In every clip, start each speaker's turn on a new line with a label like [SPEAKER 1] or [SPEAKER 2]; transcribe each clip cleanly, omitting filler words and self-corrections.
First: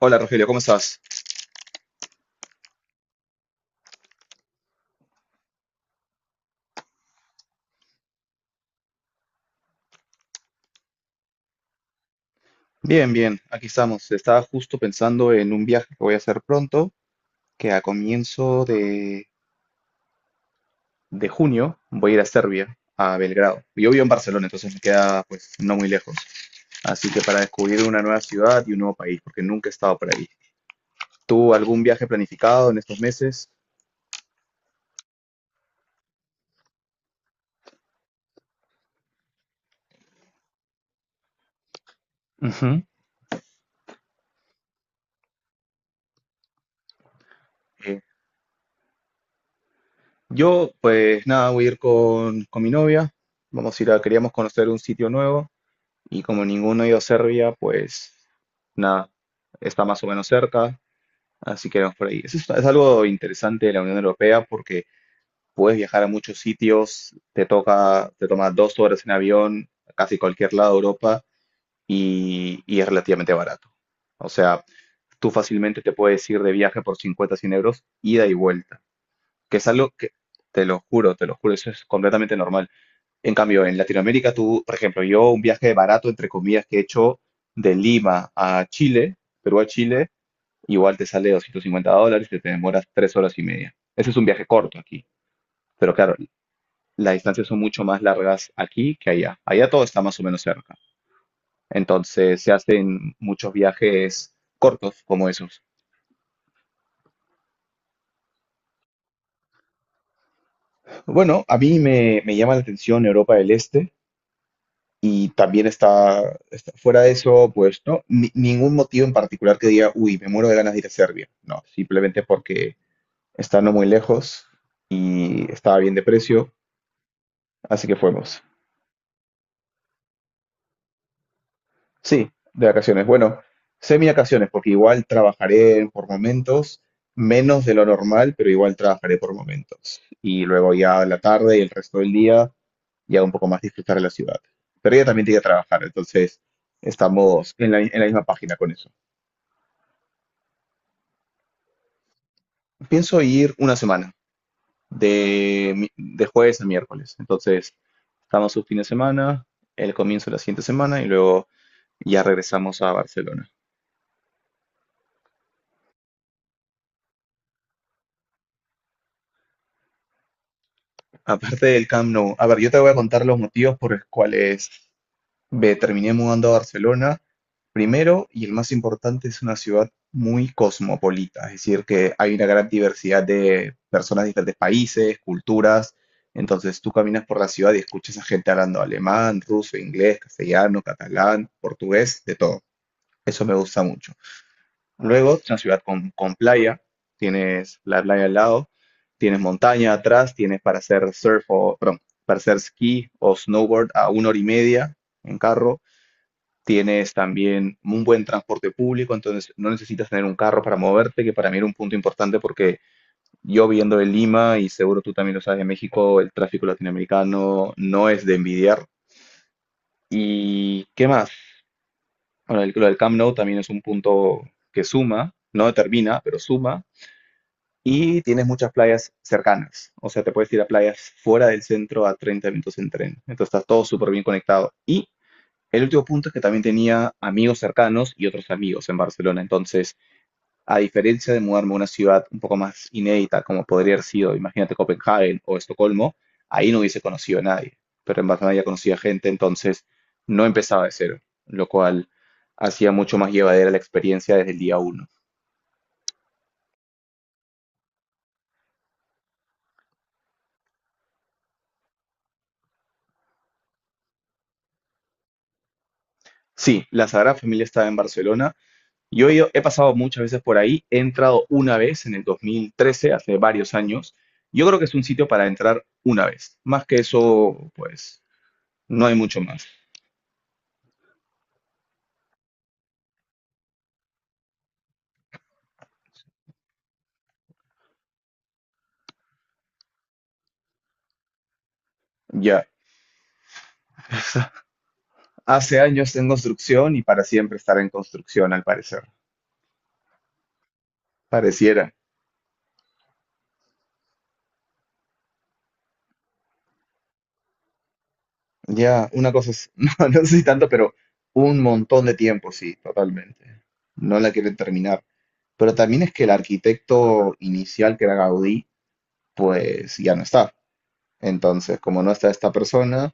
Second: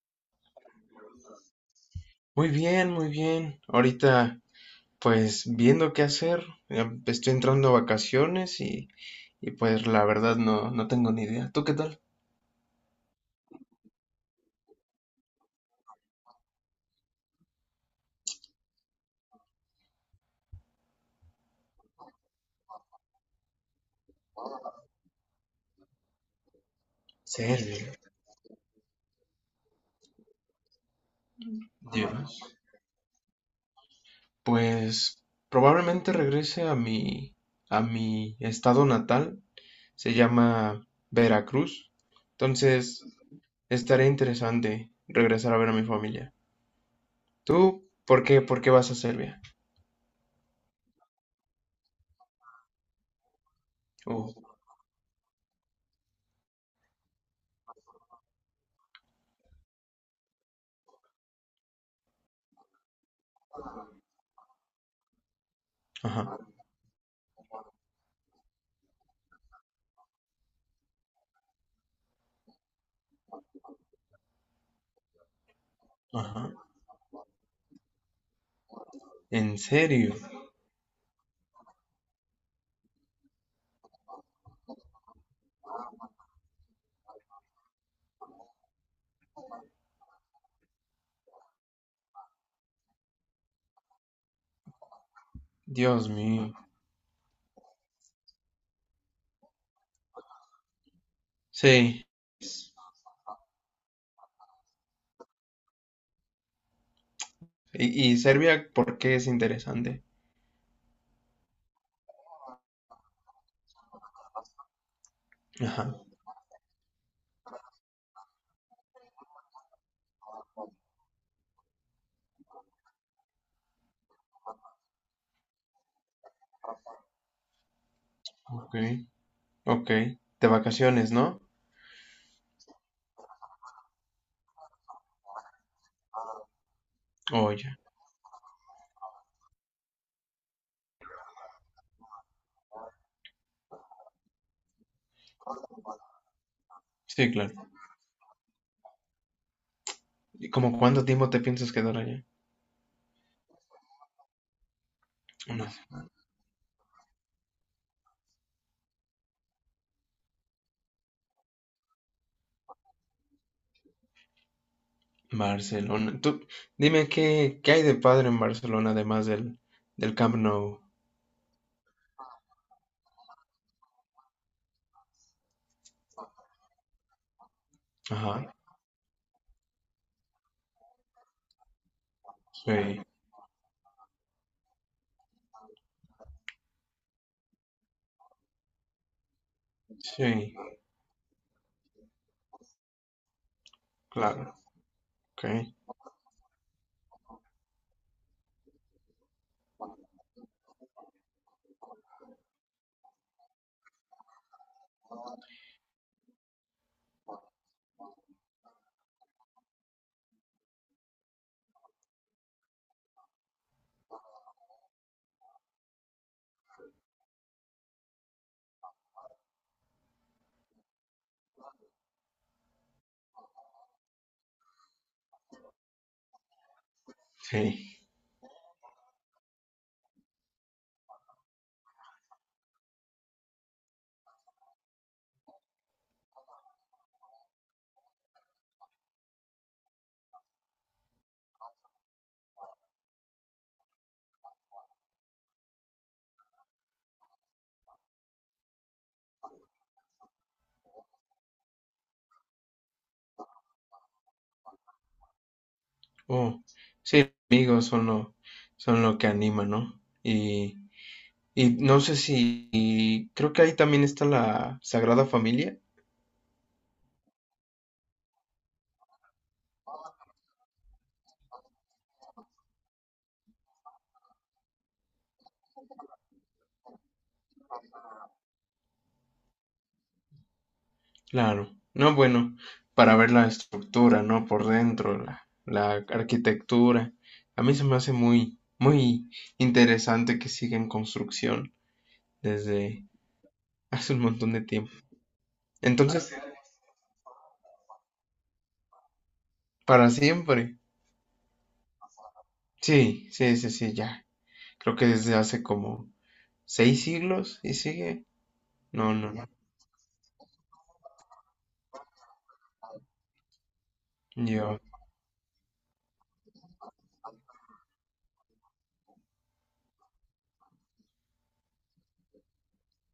[SPEAKER 1] Hola Rogelio, ¿cómo estás?
[SPEAKER 2] Muy bien, muy bien. Ahorita, pues viendo qué hacer. Ya estoy entrando a vacaciones pues la verdad no, no tengo ni idea. ¿Tú qué tal?
[SPEAKER 1] Bien, bien, aquí estamos. Estaba justo pensando en un viaje que voy a hacer pronto, que a comienzo de junio voy a ir a Serbia, a Belgrado. Yo vivo en Barcelona, entonces me queda pues no muy lejos. Así que para descubrir
[SPEAKER 2] ¿Serio?
[SPEAKER 1] una nueva ciudad y un nuevo país, porque nunca he estado por ahí. ¿Tú algún viaje
[SPEAKER 2] Dios.
[SPEAKER 1] planificado en estos meses?
[SPEAKER 2] Pues probablemente regrese a a mi estado natal. Se llama Veracruz.
[SPEAKER 1] Ujú.
[SPEAKER 2] Entonces, estaría interesante regresar a ver a mi familia. ¿Tú
[SPEAKER 1] Eh,
[SPEAKER 2] por qué vas a Serbia?
[SPEAKER 1] yo pues nada, voy a ir con mi novia. Vamos a ir a, queríamos
[SPEAKER 2] Oh,
[SPEAKER 1] conocer un sitio nuevo. Y como ninguno dio Serbia, pues nada, está más o menos cerca, así que vamos por ahí. Eso es algo interesante de la Unión Europea porque puedes viajar a
[SPEAKER 2] ajá,
[SPEAKER 1] muchos sitios, te toma 2 horas en avión, a casi cualquier lado de Europa, y es relativamente barato. O sea, tú fácilmente te puedes ir de
[SPEAKER 2] ajá.
[SPEAKER 1] viaje por 50, 100 euros, ida y vuelta, que
[SPEAKER 2] ¿En
[SPEAKER 1] es algo que,
[SPEAKER 2] serio?
[SPEAKER 1] te lo juro, eso es completamente normal. En cambio, en Latinoamérica, tú, por ejemplo, yo un viaje barato, entre comillas, que he hecho de Lima a Chile, Perú a Chile, igual te sale $250 y te demoras 3 horas y media. Ese es un viaje corto aquí. Pero
[SPEAKER 2] Dios
[SPEAKER 1] claro,
[SPEAKER 2] mío.
[SPEAKER 1] las distancias son mucho más largas aquí que allá. Allá todo está más o menos cerca.
[SPEAKER 2] Sí,
[SPEAKER 1] Entonces se hacen muchos viajes cortos como esos.
[SPEAKER 2] y Serbia, ¿por qué es interesante?
[SPEAKER 1] Bueno, a mí me llama la atención Europa del Este. Y también
[SPEAKER 2] Ajá,
[SPEAKER 1] fuera de eso, pues, ¿no? Ningún motivo en particular que diga, uy, me muero de ganas de ir a Serbia. No, simplemente porque está no muy lejos y estaba bien de precio, así que fuimos.
[SPEAKER 2] ok, ok. De vacaciones, ¿no?
[SPEAKER 1] Sí, de vacaciones. Bueno, semi-vacaciones, porque igual trabajaré por momentos, menos de
[SPEAKER 2] Oye.
[SPEAKER 1] lo normal, pero igual trabajaré por momentos. Y luego ya la tarde y el resto del día, ya un poco más disfrutar de la ciudad. Pero ella también tiene que trabajar, entonces
[SPEAKER 2] Sí,
[SPEAKER 1] estamos
[SPEAKER 2] claro.
[SPEAKER 1] en la misma página con eso.
[SPEAKER 2] ¿Y como cuánto tiempo te piensas quedar allá?
[SPEAKER 1] Pienso ir una semana,
[SPEAKER 2] No
[SPEAKER 1] de,
[SPEAKER 2] sé.
[SPEAKER 1] mi- de jueves a miércoles. Entonces, estamos un fin de semana, el comienzo de la siguiente semana y luego ya regresamos a Barcelona.
[SPEAKER 2] Barcelona. Tú, dime, ¿qué hay de padre en Barcelona además del Camp Nou?
[SPEAKER 1] Aparte del Camp Nou, a ver, yo te voy a contar los motivos por los cuales me terminé mudando a Barcelona primero, y
[SPEAKER 2] Ajá,
[SPEAKER 1] el más importante es una ciudad muy cosmopolita, es decir, que hay una gran
[SPEAKER 2] sí,
[SPEAKER 1] diversidad de personas de diferentes países, culturas, entonces tú caminas por la ciudad y escuchas a gente hablando alemán, ruso, inglés,
[SPEAKER 2] sí,
[SPEAKER 1] castellano, catalán, portugués, de todo. Eso me gusta mucho.
[SPEAKER 2] claro,
[SPEAKER 1] Luego,
[SPEAKER 2] ok,
[SPEAKER 1] es una ciudad con playa, tienes la playa al lado, tienes montaña atrás, tienes para hacer surf o, perdón, para hacer esquí o snowboard a una hora y media en carro. Tienes también un buen transporte público, entonces no necesitas tener un carro para moverte, que para mí era un punto importante porque yo viendo de Lima, y seguro tú también lo sabes de México, el tráfico latinoamericano no es de envidiar. ¿Y qué más? Bueno, lo del Camp Nou también es un punto que suma, no determina, pero suma.
[SPEAKER 2] sí.
[SPEAKER 1] Y tienes muchas playas cercanas, o sea, te puedes ir a playas fuera del centro a 30 minutos en tren. Entonces está todo súper bien conectado. Y el último punto es que también tenía amigos cercanos y otros amigos en Barcelona. Entonces, a diferencia de mudarme a una ciudad un poco más inédita, como podría haber sido, imagínate, Copenhague o Estocolmo, ahí no hubiese conocido a nadie. Pero en Barcelona ya conocía gente, entonces no empezaba de cero, lo cual hacía mucho más llevadera la experiencia desde el día uno.
[SPEAKER 2] Oh, amigos son lo que anima, ¿no? Y no sé si, y creo que ahí también está la Sagrada Familia.
[SPEAKER 1] Sí, la Sagrada Familia estaba en Barcelona. Yo he pasado muchas veces por ahí, he entrado una vez en el 2013, hace varios años. Yo creo que es un sitio para entrar una vez. Más que eso, pues no hay mucho más.
[SPEAKER 2] Claro, no, bueno, para ver la estructura, ¿no? Por dentro, la arquitectura. A mí se me hace muy, muy interesante que siga en construcción
[SPEAKER 1] Ya,
[SPEAKER 2] desde hace un montón de tiempo.
[SPEAKER 1] hace años en
[SPEAKER 2] Entonces, así
[SPEAKER 1] construcción y para siempre estar en construcción, al parecer.
[SPEAKER 2] para siempre.
[SPEAKER 1] Pareciera.
[SPEAKER 2] Sí, sí, sí, sí, ya. Creo que desde hace como 6 siglos y sigue.
[SPEAKER 1] Ya,
[SPEAKER 2] No,
[SPEAKER 1] una
[SPEAKER 2] no, ya.
[SPEAKER 1] cosa es, no, no sé si tanto, pero un montón de tiempo, sí, totalmente. No la quieren
[SPEAKER 2] Yo.
[SPEAKER 1] terminar. Pero también es que el arquitecto inicial, que era Gaudí, pues ya no está. Entonces, como no está esta persona,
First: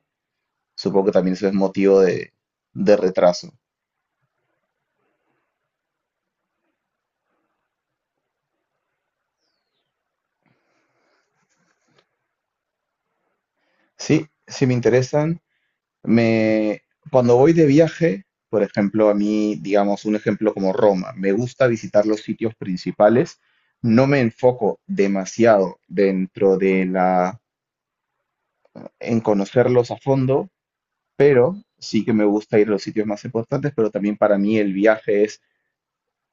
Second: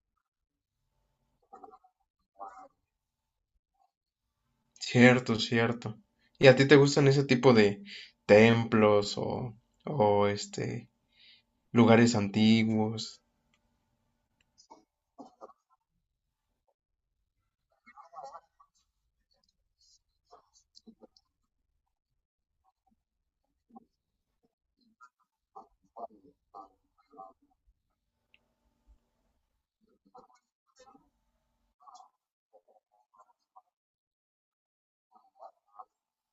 [SPEAKER 1] supongo que también eso es motivo de retraso.
[SPEAKER 2] Cierto, cierto. ¿Y a ti te gustan ese tipo de templos o lugares antiguos?
[SPEAKER 1] Sí, sí me interesan. Me, cuando voy de viaje, por ejemplo, a mí, digamos, un ejemplo como Roma, me gusta visitar los sitios principales. No me enfoco demasiado en conocerlos a fondo, pero sí que me gusta ir a los sitios más importantes, pero también para mí el viaje es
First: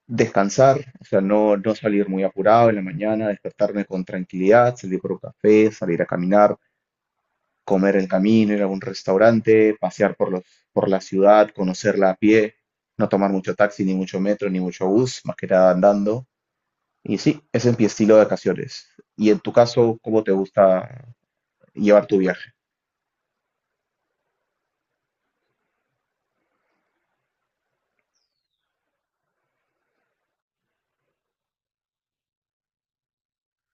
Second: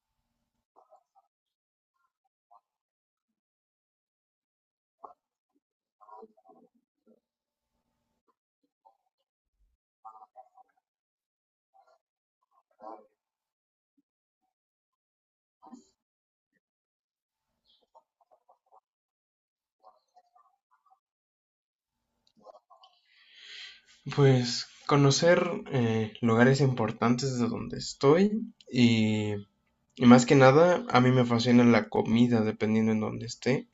[SPEAKER 1] descansar, o sea, no, no salir muy apurado en la mañana, despertarme con tranquilidad, salir por un café, salir a caminar, comer el camino, ir a algún restaurante, pasear por la ciudad, conocerla a pie, no tomar mucho taxi, ni mucho metro, ni mucho bus, más que nada andando. Y sí, ese es mi estilo de vacaciones. Y en tu caso, ¿cómo te gusta llevar tu viaje?
[SPEAKER 2] Pues conocer lugares importantes de donde estoy y más que nada a mí me fascina la comida dependiendo en donde esté.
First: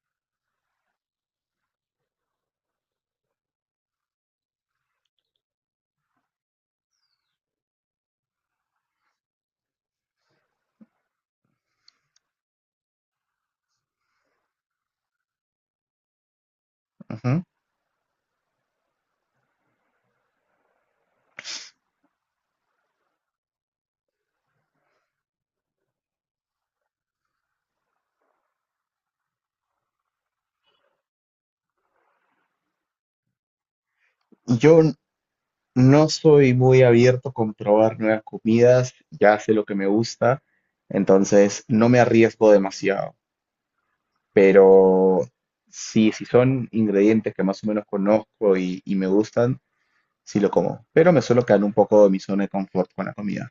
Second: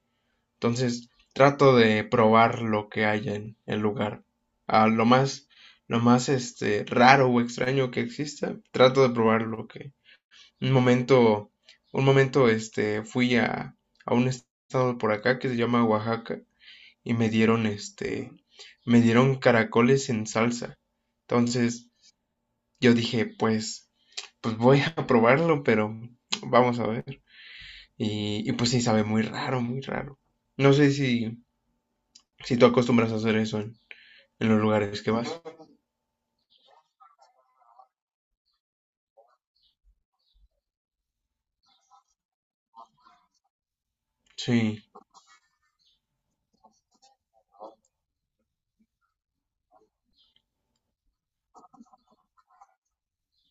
[SPEAKER 2] Entonces trato de probar lo que haya en el lugar. Ah, lo más raro o extraño que exista, trato de probar lo que... Un momento, un momento fui a un estado por acá que se llama Oaxaca y me
[SPEAKER 1] Ujú.
[SPEAKER 2] dieron este, me dieron caracoles en salsa. Entonces yo dije, pues voy a probarlo, pero vamos a ver. Y pues sí, sabe muy raro, muy raro. No sé si, si tú acostumbras a hacer eso en los
[SPEAKER 1] Yo
[SPEAKER 2] lugares que vas.
[SPEAKER 1] no soy muy abierto con probar nuevas comidas, ya sé lo que me gusta, entonces no me arriesgo demasiado.
[SPEAKER 2] Sí,
[SPEAKER 1] Pero sí, si son ingredientes que más o menos conozco y me gustan, sí lo como, pero me suelo quedar un poco de mi zona de confort con la comida.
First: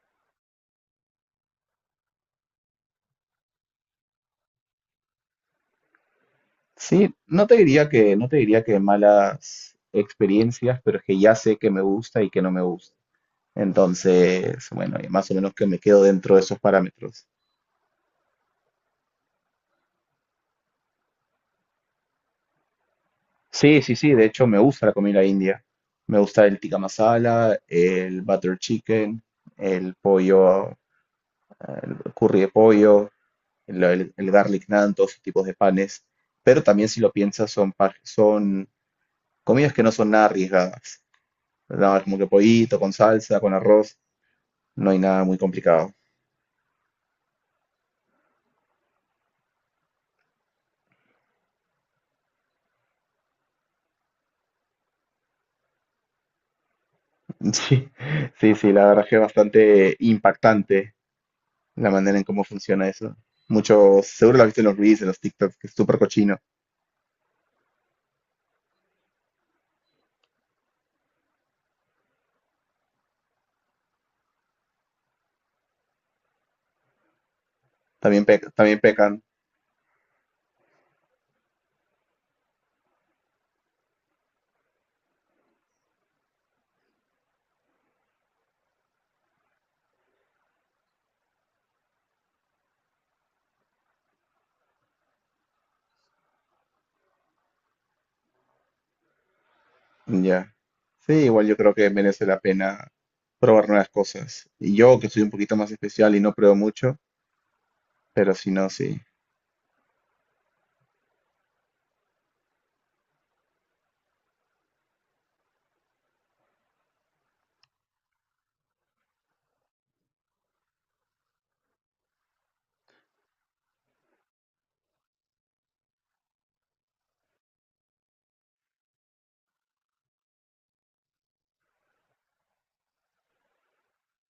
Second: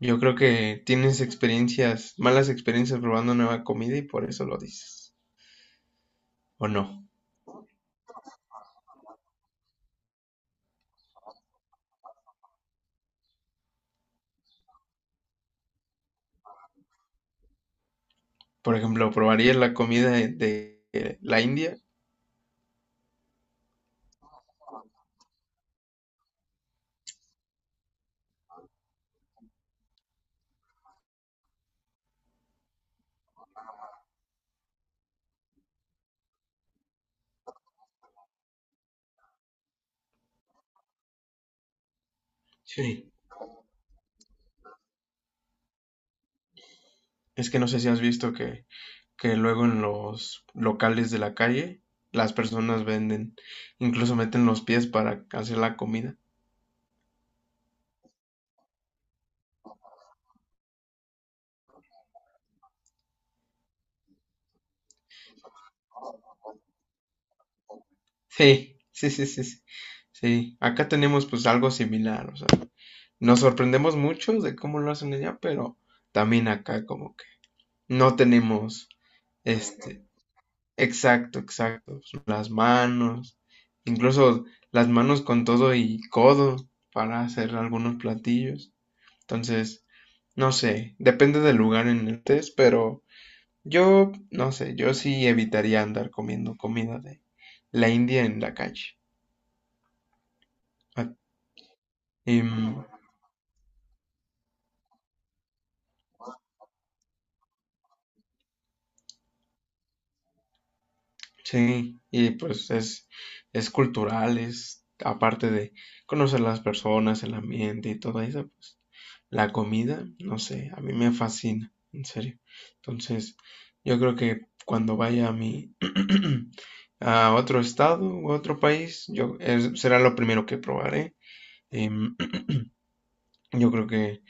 [SPEAKER 2] yo creo que tienes experiencias, malas experiencias probando nueva comida y por eso lo dices. ¿O no?
[SPEAKER 1] Sí, no te diría que, malas experiencias, pero es que ya sé que me gusta y que no me gusta. Entonces, bueno, y más o menos que me quedo dentro de esos parámetros.
[SPEAKER 2] Por ejemplo, ¿probarías la comida de la India?
[SPEAKER 1] Sí, sí, sí, de hecho me gusta la comida india. Me gusta el tikka masala, el butter chicken, el pollo, el curry de pollo, el garlic naan, todos esos tipos de panes. Pero también si lo piensas son comidas que no son nada arriesgadas, ¿verdad? Como que pollito con
[SPEAKER 2] Sí.
[SPEAKER 1] salsa, con arroz, no hay nada muy complicado.
[SPEAKER 2] Es que no sé si has visto que luego en los locales de la calle las personas venden, incluso meten los pies para hacer la comida.
[SPEAKER 1] Sí, sí, sí, la verdad que es bastante impactante la manera en cómo funciona eso. Muchos, seguro lo has visto en los reels, en los TikToks, que es súper cochino.
[SPEAKER 2] Sí, sí, sí, sí, sí. Sí, acá tenemos pues algo similar, o sea, nos sorprendemos mucho de cómo lo hacen allá, pero también acá como que no
[SPEAKER 1] También, también
[SPEAKER 2] tenemos
[SPEAKER 1] pecan,
[SPEAKER 2] este, exacto, exacto, las manos, incluso las manos con todo y codo para hacer algunos platillos. Entonces, no sé, depende del lugar en el que estés, pero yo, no sé, yo sí evitaría andar comiendo comida de la India en la calle.
[SPEAKER 1] ya. Sí,
[SPEAKER 2] Ah,
[SPEAKER 1] igual yo creo que merece la
[SPEAKER 2] em,
[SPEAKER 1] pena probar nuevas cosas. Y yo, que soy un poquito más especial y no pruebo mucho, pero si no, sí.
[SPEAKER 2] sí, y pues es, cultural, es aparte de conocer las personas, el ambiente y todo eso, pues la comida, no sé, a mí me fascina, en serio. Entonces, yo creo que cuando vaya a mi a otro estado u otro país, yo será lo primero que probaré. Em, yo creo que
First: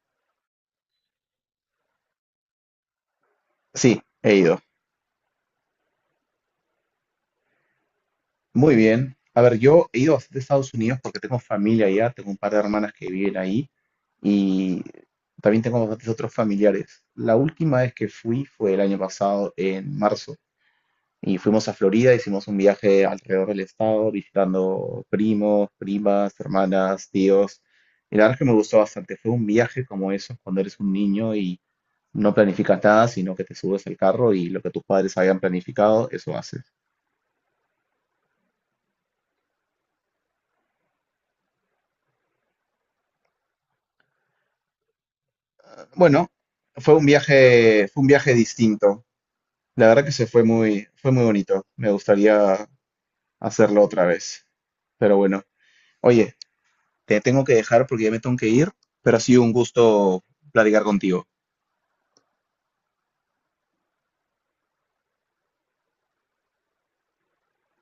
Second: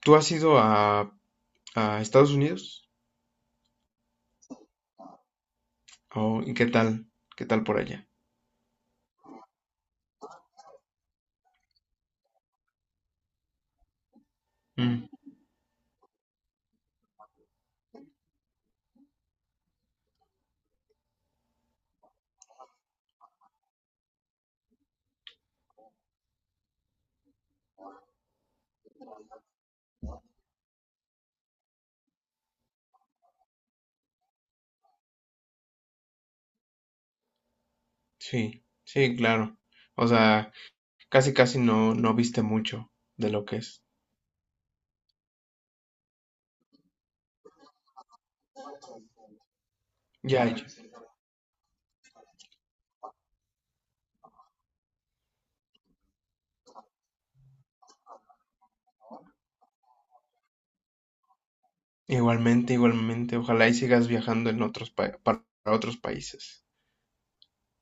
[SPEAKER 2] tú has ido a Estados Unidos.
[SPEAKER 1] Sí, he ido.
[SPEAKER 2] ¿Y qué tal por allá?
[SPEAKER 1] Muy bien. A ver, yo he ido bastante a Estados Unidos porque tengo familia allá, tengo un par de hermanas que viven ahí y
[SPEAKER 2] Mm,
[SPEAKER 1] también tengo bastantes otros familiares. La última vez que fui fue el año pasado, en marzo, y fuimos a Florida, hicimos un viaje alrededor del estado, visitando primos, primas, hermanas, tíos. Y la verdad es que me gustó bastante. Fue un viaje como esos cuando eres un niño y no planificas nada, sino que te subes al carro y lo que tus padres habían planificado, eso haces.
[SPEAKER 2] sí, sí, claro. O sea, casi casi no no viste mucho de lo que es.
[SPEAKER 1] Bueno, fue un viaje distinto. La verdad que
[SPEAKER 2] Ya, ya.
[SPEAKER 1] fue muy bonito. Me gustaría hacerlo otra vez. Pero bueno, oye, te tengo que dejar porque ya me tengo que ir, pero ha sido un gusto platicar contigo.
[SPEAKER 2] Igualmente, igualmente, ojalá y sigas viajando en otros para otros países